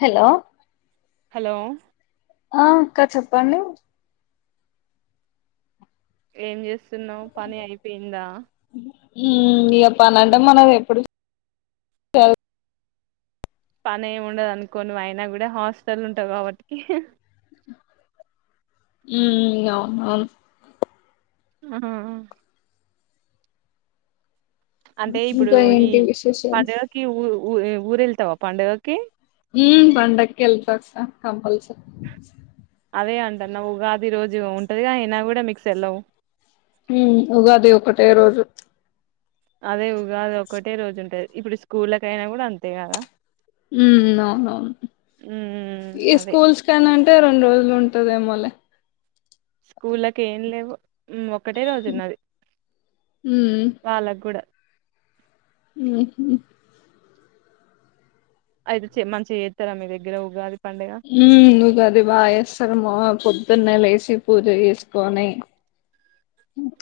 Hello hello ఆ అక్క చెప్పండి ఏం చేస్త స్తున్నావు పని అయిపోయిందా ఊ ఇగ పని అంటే మనది ఎప్పుడు చే పని ఏమి ఉండదు అనుకో నువు అయినా కూడా హాస్టల్ ఉంటావు కాబట్టి ఉ అవును అవును ఆ అంటే ఇప్పుడు ఇంకా ఈ ఏంటి విశేషాలు పండుగకి ఊఊ ఊరెల్ వస్తావా పండగకి ఉ పండక్కి ఎల్తా అక్కా కంపల్సరీ అదే అంటే టున్నవు ఉగాది రోజు ఉంటది గా అయినా కూడా మీకు సెలవు ఉ ఉగాది ఒకటే రోజు అదే ఉగాది ఒకటే రోజు ఉంటది ఇప్పుడు స్కూళ్ళ కైయినా కూడా అంతేకద ఉ అవునవును ఉమ్ ఈ అదే స్కూల్స్ కన్నాంటే రెండు రోజులు ఉంటద ఏమోళ స్కూళకి ఏం లేవు ఒకటే రోజు ఉన్నది వాళ్ళకు కూడా ఉ అయితే మంచి చేస్తారా మీ దగ్గర ఉగా ఉ ఉగాది బాగా చెస్తార మా పొద్ తున్నలేసి పూజ చేసుకొని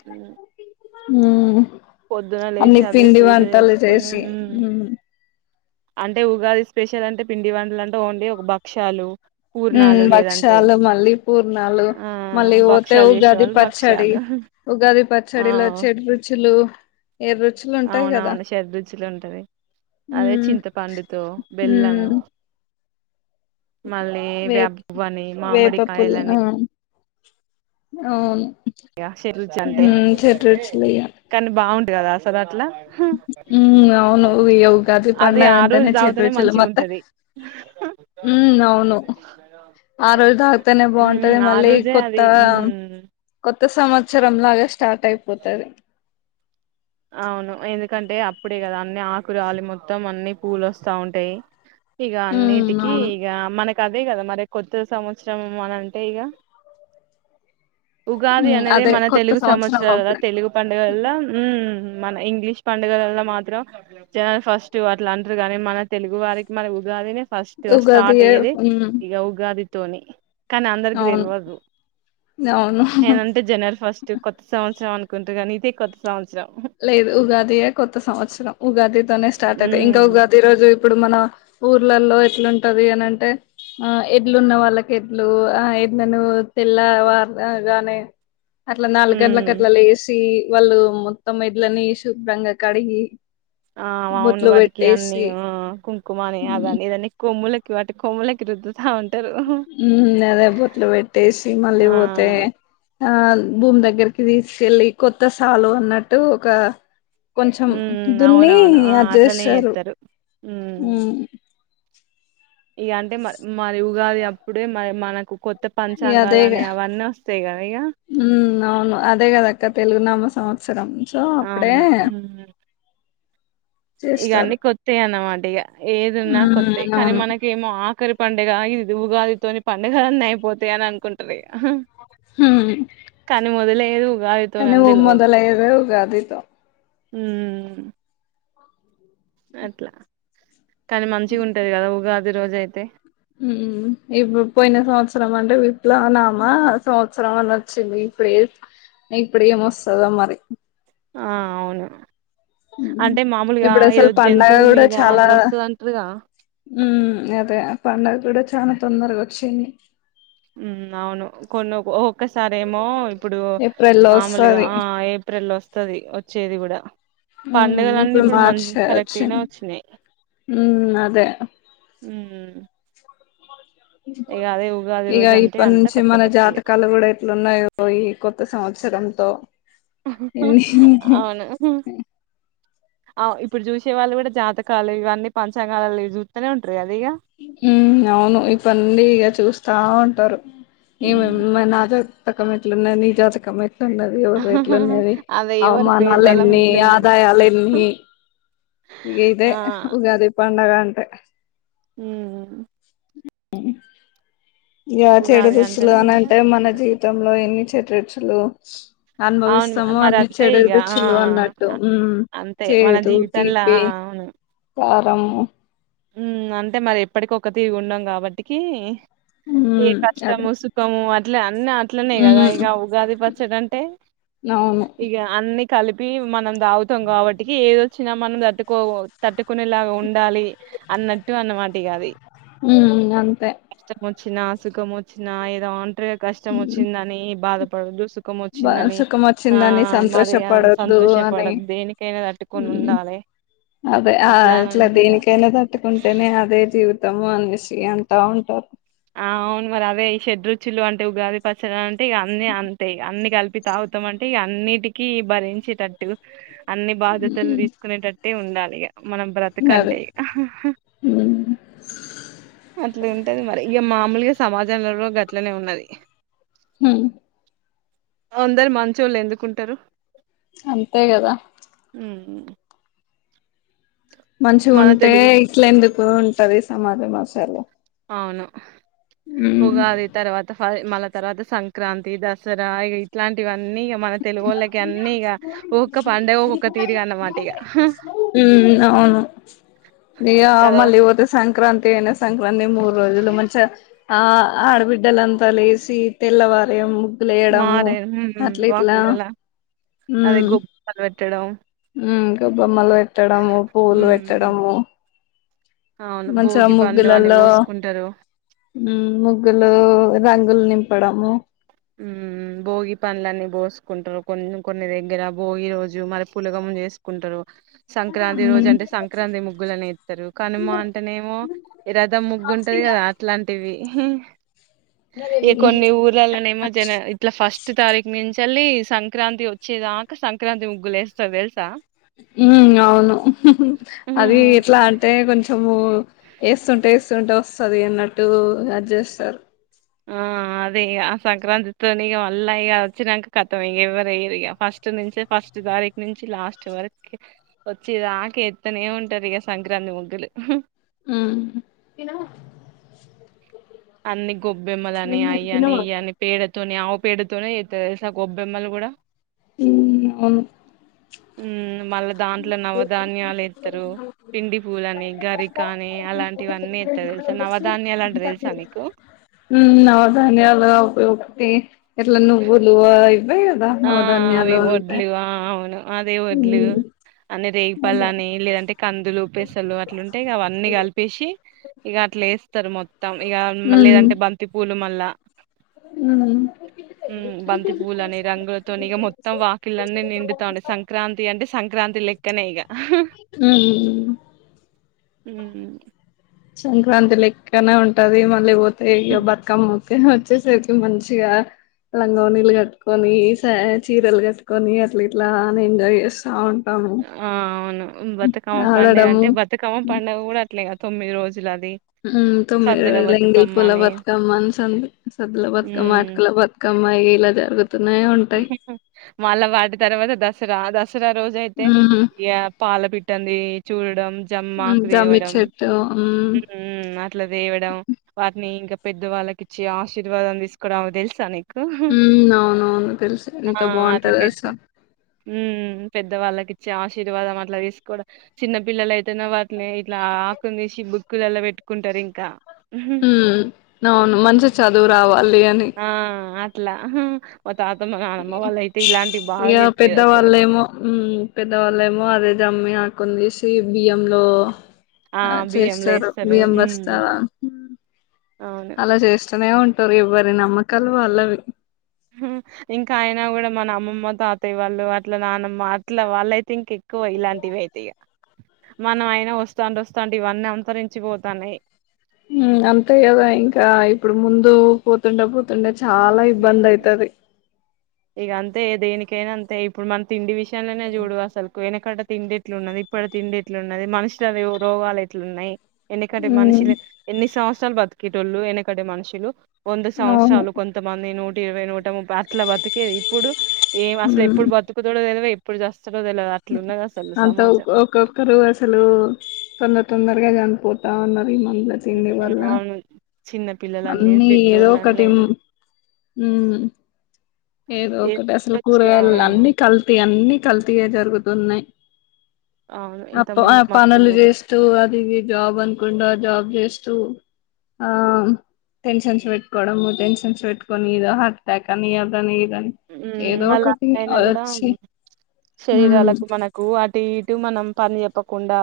ఆ హ పొద్దున లేచి అదే పూజ చేసుకొని చేసి ఉమ్ అంటే ఉగాది స్పెషల్ అంటే పిండి వంటలు అంటే ఓన్లీ ఒక భక్షాలు ఉ పూర్ణాలు లేదంటే భక్షాలు మళ్ళీ పూర్ణాలు ఆ మళ్ళీ పోతే భక్షాలు ఉగాది చేసేవాళ్ళు పచ్చడి భక్షాలు ఉగాది ఆ పచ్చడిలో చెడ్ రుచులు ఏడు రుచులు ఉంటాయి కదా అవునవును షాడ్రుచులు ఉంటుంది అదే ఉమ్ చింతపండుతో బెల్లం ఉమ్ మళ్ళీ వేప్ వబవని మామిడికాయలని అవు ఇర అంటే రుచులు కానీ బాగుంట కదా అసలు అట్లా ఉ అవును ఉగాది అది పడుగ ఆ రోజు అంటనే చెట్ తాగుతనే రజులు మంచిగా మత్త ఉంటది ఉ అవును ఆ రోజుాక్తనే ఉమ్ బాగుంటది ఆ మళ్ళీ రోజే కొత్త అది ఉమ్ కొత్త సంవత్సరం లాగా స్టార్ట్ అయిపోతుంది అవును ఎందుకంటే అప్పుడే కదా అన్ని ఆకుర ఆలు మొత్తం అన్ని పూలు వస్తా ఉంటాయి ఇక ఉమ్ నీటికి అవును ఈ మన కదే కదా మరి కొత్త సంవత్సరం అన అంటే ఇక ఉగాది ఉమ్ అనేది అదే మన కొత్త తెలుగు సంవత్సరం సంవత్సరాల అప్పుడే తెలుగు పండుగల్ల ఉ మన ఇంగ్లీష్ పండుగలల్ల మాత్రం జనాలు ఫస్ట్ అట్లా అంటారు కానీ మన తెలుగు వారికి మన ఉగాదిని ఫస్ట్ స్టార్ట్ ఉగాదియే అయ్యది ఉమ్ ఈక ఉగాది ధోని కానీ అందరికి అవును తెలియదు అవును నేనంటే జనవరి ఫస్ట్ కొత్త సంవత్సరంనికి కుంటారుగానీ ఇదతే కొత్త సంవత్సరం లేదు ఉగాదియే కొత్త సంవత్సరం ఉగాదితోనే స్టార్ట్ అవుతయి ఇంకా ఉమ్ ఉగాది రోజు ఇప్పుడు మన ఊర్లలో ఎట్లుంటది అనింటే ఆ ఎడ్లు ఉన్న వాళ్ళకి ఎడ్లు ఆ ఎడ్ నువు తెల్లవారు గానే అట్లా నాలుగు ఉమ్ గంటలలకు అట్లా లేసి వాళ్ళు మొత్తమ్మ ఇద్లని శుభ్రంగా కడిగి ఆ అవును బొట్లు వాటికి అన్ని పెట్టేసి కుంకుమని ఉమ్ అదని ఇదన్న కొమ్ముల కివా అ కొమలకి రదు అదే బొట్లు పెట్టేసి మళ్ళీ ఆ పోతే ఆ భూమి దగ్గరికి తీసుకెళ్ళి కొత్త సాలు అన్నట్టు ఒక కొంచెం ఉమ్ దున్ని అవునవును ఆ అది అట్లనే చేస్తారు చేత్తరు ఇక అంటే మ మరి ఉగాది అప్పుడే మరి మనకు కొ ఈ అదేగ ఇగ ఉ అవును అదే అద కా తెలుగు నామ సంవత్సరం చో అప్పుడే అవును ఇక అన్ని చేస్తారు కొత్తాయి అన్నమాట ఇక ఏదిన్నా కొత్తాయి ఉమ్ కానీ అవును మనకేమో ఆఖరి పండుగ ఇదిది ఉగాదితోని పండుగ అన్నీ అయిపోతాయి అని అనుకుంటారు కానీ మొదలే లేవు అవును మొదలైతే ఉగాది తో హమ్ అట్లా కానీ మంచిగా ఉంటది కదా ఉగాది రోజ అయితే ఉమ్, ఇప్పుడు పోయిన సంవత్సరం అంటే విప్లానామా సంవత్సరం అని వచ్చింది ఇప్పుడ ఇప్పుడ ఏమొస్తుందో మరి ఆహ్ అవును అంటే మామూలుగా ఇప్పుడు అసలు ఏదో పండగ జంతువు కూడా మీద చాలా అట్లా వస్తుంది అంటారుగా ఉమ్ అదే పండగ కూడా చాలా తొందరగా వచ్చింది హమ్ అవును కొన్న ఒక్కసారిేమో ఇప్పుడు ఏప్రిల్ లో మామూలుగా వస్తది ఏప్రిల్ లో వస్త వస్తుది వచ్చేది కూడా పండుగలన్నీ ఇప్పుడు మంచి కరెక్ట్ మార్చయచ్చు గానే వచ్చినాయి హమ్ అదే హమ్ ఇక రోజు అంటే ఇప్పటి అంతా నుంచి కొత్త మన కొత్త ఇగ జాతకాలు కూడా ఎట్లు ఉన్నాయో ఈ కొత్త సంవత్సరం అసలేంతో అవును ఇప్పుడు చూసే వాళ్ళు కూడా జాతకాలు ఇవన్నీ పంచాంగాలు చూస్తూనే ఉంటరూ ఉమ్ అవును ఈ వన్నీ ఈగ చూస్తా ఉంట ఉంటరు ఏ హ్మ్. మ నాజ [unintelligible] ఖతం యిట్లనే నీ జాతకం ట్న్నది ఎవేట్లు ఉన్నది అదే ఎవరి పేరు అవమానాలు బలం ఎన్ని ఎట్లుందని ఆదాయాలు ఎన్ని ఇ ఆ ఇదే ఉగాది పండగ అంతే హమ్ అ [inaudible] ఇ చెడు ఉగాది దుస్తులు అంటేనే అంతా అనింటే మన జీవితంలో ఎన్ని చె లు [unintelligible] అవును అనుభవిస్తాము మరి అన్ని అంతే చెడ ఇగ ఆ రచ్చులు అన్నట్టు ఆ! అంతే మన చేయదు జీవితంలా తీపి కారం హమ్, అంటే మరి ఎప్పటికి ఒక తీరు ఉండం కాబట్టికి ఏ ఉమ్ అదే కష్టము సుఖము అది ఇట్ల అన్ని అట్లనేయి కదా ఇక ఉమ్ ఉగాది పచ్చడి అంటే అవును ఇక అన్ కలిపి మనం తాగుతాం కాబట్టికి ఏదొచ్చినా మనం తట్టుకో తట్టుకునేలాగా ఉండాలి అన్నట్టు అన్నమాటి కా అది ఉమ్ అంతే కష్టం వచ్చినా సుఖం వచ్చ నా ఏదో కష్టం ఉమ్ వచ్చిందని బాధ ప ం బా వచ్చిందని సుఖం ఆ వచ్చిందని మరి సంతోషపడద్దు అని సంతోషపడద్దు దేనికైనా తట్టుకొని ఉండాలి అదే ఆ అట్లా అని ఇట్లా అంటారుగా దేనికైనా తట్టుకుంటేనే అదే జీవితము అని ఎంత ఉంటారు ఆ అవును మరి అదే చెషడ్రుచులు అంటే ఉగాది పచ్చడి అంటే ఇ అన్నిీ అంతేయి అన్ని కలిపి తాగుతాం అంటే ఇక అన్నిటికీ భరించేటట్టు అన్ని బాధ్యతలు ఉమ్ తీసుకునేటట్టు అయితే ఉండాలిగా మనం అదే బ్రతకంటే ఉమ్ అట్లా ఉంటేది మరి ఇక మామూలుగా సమాజంలో గట్లనే ఉన్నది హ అందరు మంచోళ్ళు ఎందుకుంటారు అంతే కదా అఓ మంచిగా ఉంటే తెలుగు ఇట్ల ఎందుకు ఉంటది సమాజ అదే మాసాల అవును పోగా అది తర్వాత మళ్ళా తర్వాత సంక్రాంతి దసరా ఇ ఇట్లాంటివన్నీ మన తెలుగు వాళ్ళ హ తీరుగా అన్నమాట ఇగ అవును ఇ కదా మళ్ళీవతే సంక్రాంతి అనా సంక్రాంతి మరు రోజులు మంచిగా ఆ ఆడబిడ్డలంతా లేసి తెల్లవారే వేయడము మారే అట్ల ఇట్లా వాకిలలా అదే గొబ్బలు పెట్టడం గబ్బమ్మలు పెట్టడం పూలు హ్మ్ పెట్టడం అవును మంచిగా భోగి పండ్లు అని ముగ్గులలో పోసుకుంటారు ముగ్గులు రంగులు నింపడము ఉ భోగి పండ్లన్నీ పోసుకుంటారు కొన్ని కొన్ని దగ్గర భోగి రోజు మరి పులగమ్మ చేసుకుంటారు సంక్రాంతి రోజు హ్మ్ అంటే సంక్రాంతి ముగ్గులని ఇస్తారు కానిమ అంటేనేమో రథం ముగ్గు ఉంటది కదా అట్లాంటివి ఈ కొన్ని ఊర్లలోనే ఇట్లా ఫస్ట్ తారీఖ నుంచి తల్లి సంక్రాంతి వచ్చేదాకా సంక్రాంతి ముగ్గులే వేస్తారు తెలుసా ఉ అవును అది హ్మ్. ఎట్లా అంటే కొంచము వేస్తుంటే వేస్తుంటే వస్తుది అన్నట్టు అజ చేస్తారు ఆ అదేక ఆ సంక్రాంతితో ఇ మళ్ళీ ఇక వచ్చినాక కతం ఇక ఎవరుయ్యరు ఇక ఫస్ట్ నుంచే ఫస్ట్ తారీఖు నుంచి లాస్ట్ వరకు వచ్చి ఆక ఎత్తనే ఉంటారు ఇక సంక్రాంతి ముగ్గులు ఉమ్ అన్ని గొబ్బెమ్మల అని అయ అని అని పేడచ్చ ఆవు పేడతోస గొబ్బెమ్మలు కూడా ఇ అవును ఉమ్ మళ్ళా దాంట్లో నవధాన్యాలు ఇస్తారు పిండి పూల అని గరికా అని అలాంటివన్నీ ఎస్తారు తెలుసా నవధాన్యాలు అంటే తెలుసా మీకు ఉ నదని పయ మే ఎలా నువవులు బయదా ఆ అవదాన్యలు అంత ద వడ్లు అ రేగిపల్ల అని లేదంటే కందులు పెసలు అట్లుంటాయి అవన్నీ కలిపేసి ఇగ అట్ల వేస్తారు మొత్త ఇక హ్మ్ లేదంటే బంతి పూలు మ అలా హ్మ్ బంతిపూలు అనే రంగులతోనిక మొత్తం వాకిలన్నీ నిండుతాయి సంక్రాంతి అంటే సంక్రాంతి లెక్కనే ఇగ ఉ ఉమ్ సంక్రాంతి లెక్కన ఉంటది మళ్ళీ ఇగ బతుకమ్మ వచ్చేసరికి మంచిగా లంగా వోణీలు కట్టుకొని చీరలు కట్టుకొని అట్లా ఇట్లా ఎంజాయ్ చేస్తా ఉంటాము ఆ అవును బతుకమ్మ పండుగ ఆడడము అంటే బతుకమ్మ పండుగ కూడా అట్లే ఇక తొమ్మిది రోజులు అది తొమ్మిది సద్దుల రోజుల బతుకమ్మ ఎంగిలిపూల అని బతుకమ్మ, సద్దుల బతుకమ్మ, హ్మ్ అటుకుల బతుకమ్మ. ఇలా జరుగు మళ్ళా వాటి తర్వాత దసరా దసరా దసరా రోజు అయితే ఉమ్ ఇ పాల పిట్టనీ చూడడం జమ్మాకు జమ్మి తేవడం చెట్టు అట్లా తేవడం వాటిని ఇంకా పెద్దవాళ్ళకి ఇచ్చి ఆశీర్వాదలు తీసుకోవడం అవి తెలుసా నీకు ఉ అవునవును తెలుసు ఎంత ఆ అట్లా బాగుంటది పెద్ద తెలూసా హ్మ్ పెద్దవాళ్ళకి ఇచ్చే ఆశీర్వాదం అట్లా తీసుకోవడం చిన్న పిల్లల అయితే వా ఇట్లా ఆకుని తీసి కుల్లల్ల పెట్టుకుంటారు ఇంకా ఉ అవును మంచి చదువు రావాలి అని ఆ ట్లా మా తాతమ్మ నానమ్మ వాళ్ళ అయితే ఇలాంటి బాగా చెప్పేది అసలు పెద్దవాళ్ళ ఏమో అది జమ్మి ఆకుని తీసి బియ్యంలో ఆ బియ్యంలో చేస్తారు వేస్తారు బియ్యం ఉమ్ బస్తాల అవును అలా చేస్తనే ఉం ఎవరి నమ్మకాలు వాళ్ళవి ఇంకా అయినా కూడా మన అమ్మమ్మ తాతయ్య వాళ్ళు అట్ల నానమ్మ అట్లా వాళ్లయితే ఇంకా ఎక్కువ ఇలాంటివి అయితే మనం అయినా వస్తాంటె వస్తాంటే ఇవన్నీ అంతరించిపోతాన్నాయి అంతే కదా ఇంకా ఇప్పుడు ముందు పోతుంటే పోతుంటే ఇగ అంతే దేనికైనా ఇప్పుడు మన తిండి విష లనే చూడు అసలు పోయిన కాడ తిండిేట్లు ఉన్నది ఇప్పుడు తిండిట్లు ఉన్నది మనుషుల రోగాలు ఎట్లు ఉన్నాయి ఎన్నికంటే ఉమ్ మనుషిలు ఎన్ని సం బతికిేటోలు ఎనేనక్కడ మనుషులు వంద అవును సంవత్సరాలు కొంత నూ ఇవై నటి అట్లా బతికేది ఇప్పుడు ఏం అసలు ఉమ్ ఎప్పుడు బతుకుతూడ లే జా అంత ఒక్కొక్కరు అసలు తొందర తొందర గా జనపో పోతా ఉ మమలా చండడి ఉమ్, వాల్ల అవును చిన్న పిల్లలుని లేదు పెద్దోళ్ళ అని లేదు ఉ ఏదో ఏ ఒకటి అసలు వచ్చి- ఆ కూరగాయల అన్ని కల్తీ అన్ని కల్తీయే జరుగు తున్నాయి అవును ఇంత అప్ప అ ముందు పనులు మనుషులు చేస్తూ అది జాబ్ అనకుండా జాబ్ జస్ట్ ఆ టెన్షన్స్ పెట్టుకోవడం టెన్షన్ పెట్టుకొని ఇలా హార్ట్ అటాక్ అని అనీ ఉ మళ్ళా అయినా కూడా వచ్చి ఉమ్ శరీరాలకు మనకు అటు ఇటు మనం పని చెప్పకుండా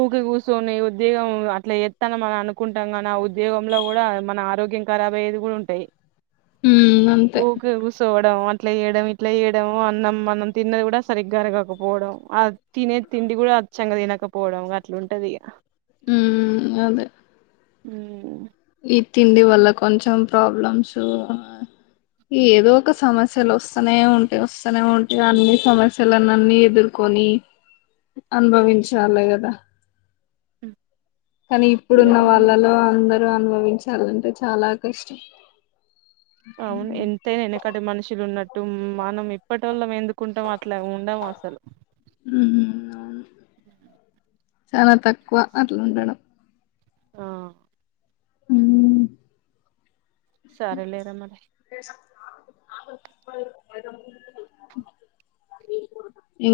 ఊరికి కూర్చొని ఉద్యోగం అట్లా ఎత్తన మనం అనుకుంటాం నీ ఆ ఉద్యోగంలో కూడా మన ఆరోగ్యం ఖరాబ్ అయ్యేది కూడా ఉంటాయి ఉ అంతే పోవడం అట్లా ఏయడం ఇట్లా ఏయడం అన్నం మనం తిన్నది కూడా సరిగ్గా అరగకపోవడం అ తినేది తిండి కూడా అచ్చంగా తినకపోవడం అట్లుంటది ఉ అదే ఉ ఈ తిండి వల్ల కొంచెం ప్రాబ్లమ్స్ ఈ ఏదో ఒక సమస్యలు వస్తూనే ఉంటేయి వస్త తనే ఉంటయి అన్ని సమస్యలు వాల నన్నీ ఎదుర్కొని అనుభవించాల కదా ఉ కానీ ఇప్పుడున్న వాళ్ళలో అందరు అనుభవించాలంటే చాలా కష్టం అవును ఎంతైనా ఎనకడ మనుషులు ఉన్నట్టు మనం ఇప్పటి వల్లం ఎందుకుంటాం అట్లా ఉండం అసలు అవును చాలా తక్కువ అట్లా ఉండడం ఆ ఉ సరే లేరా మరి [inaudible]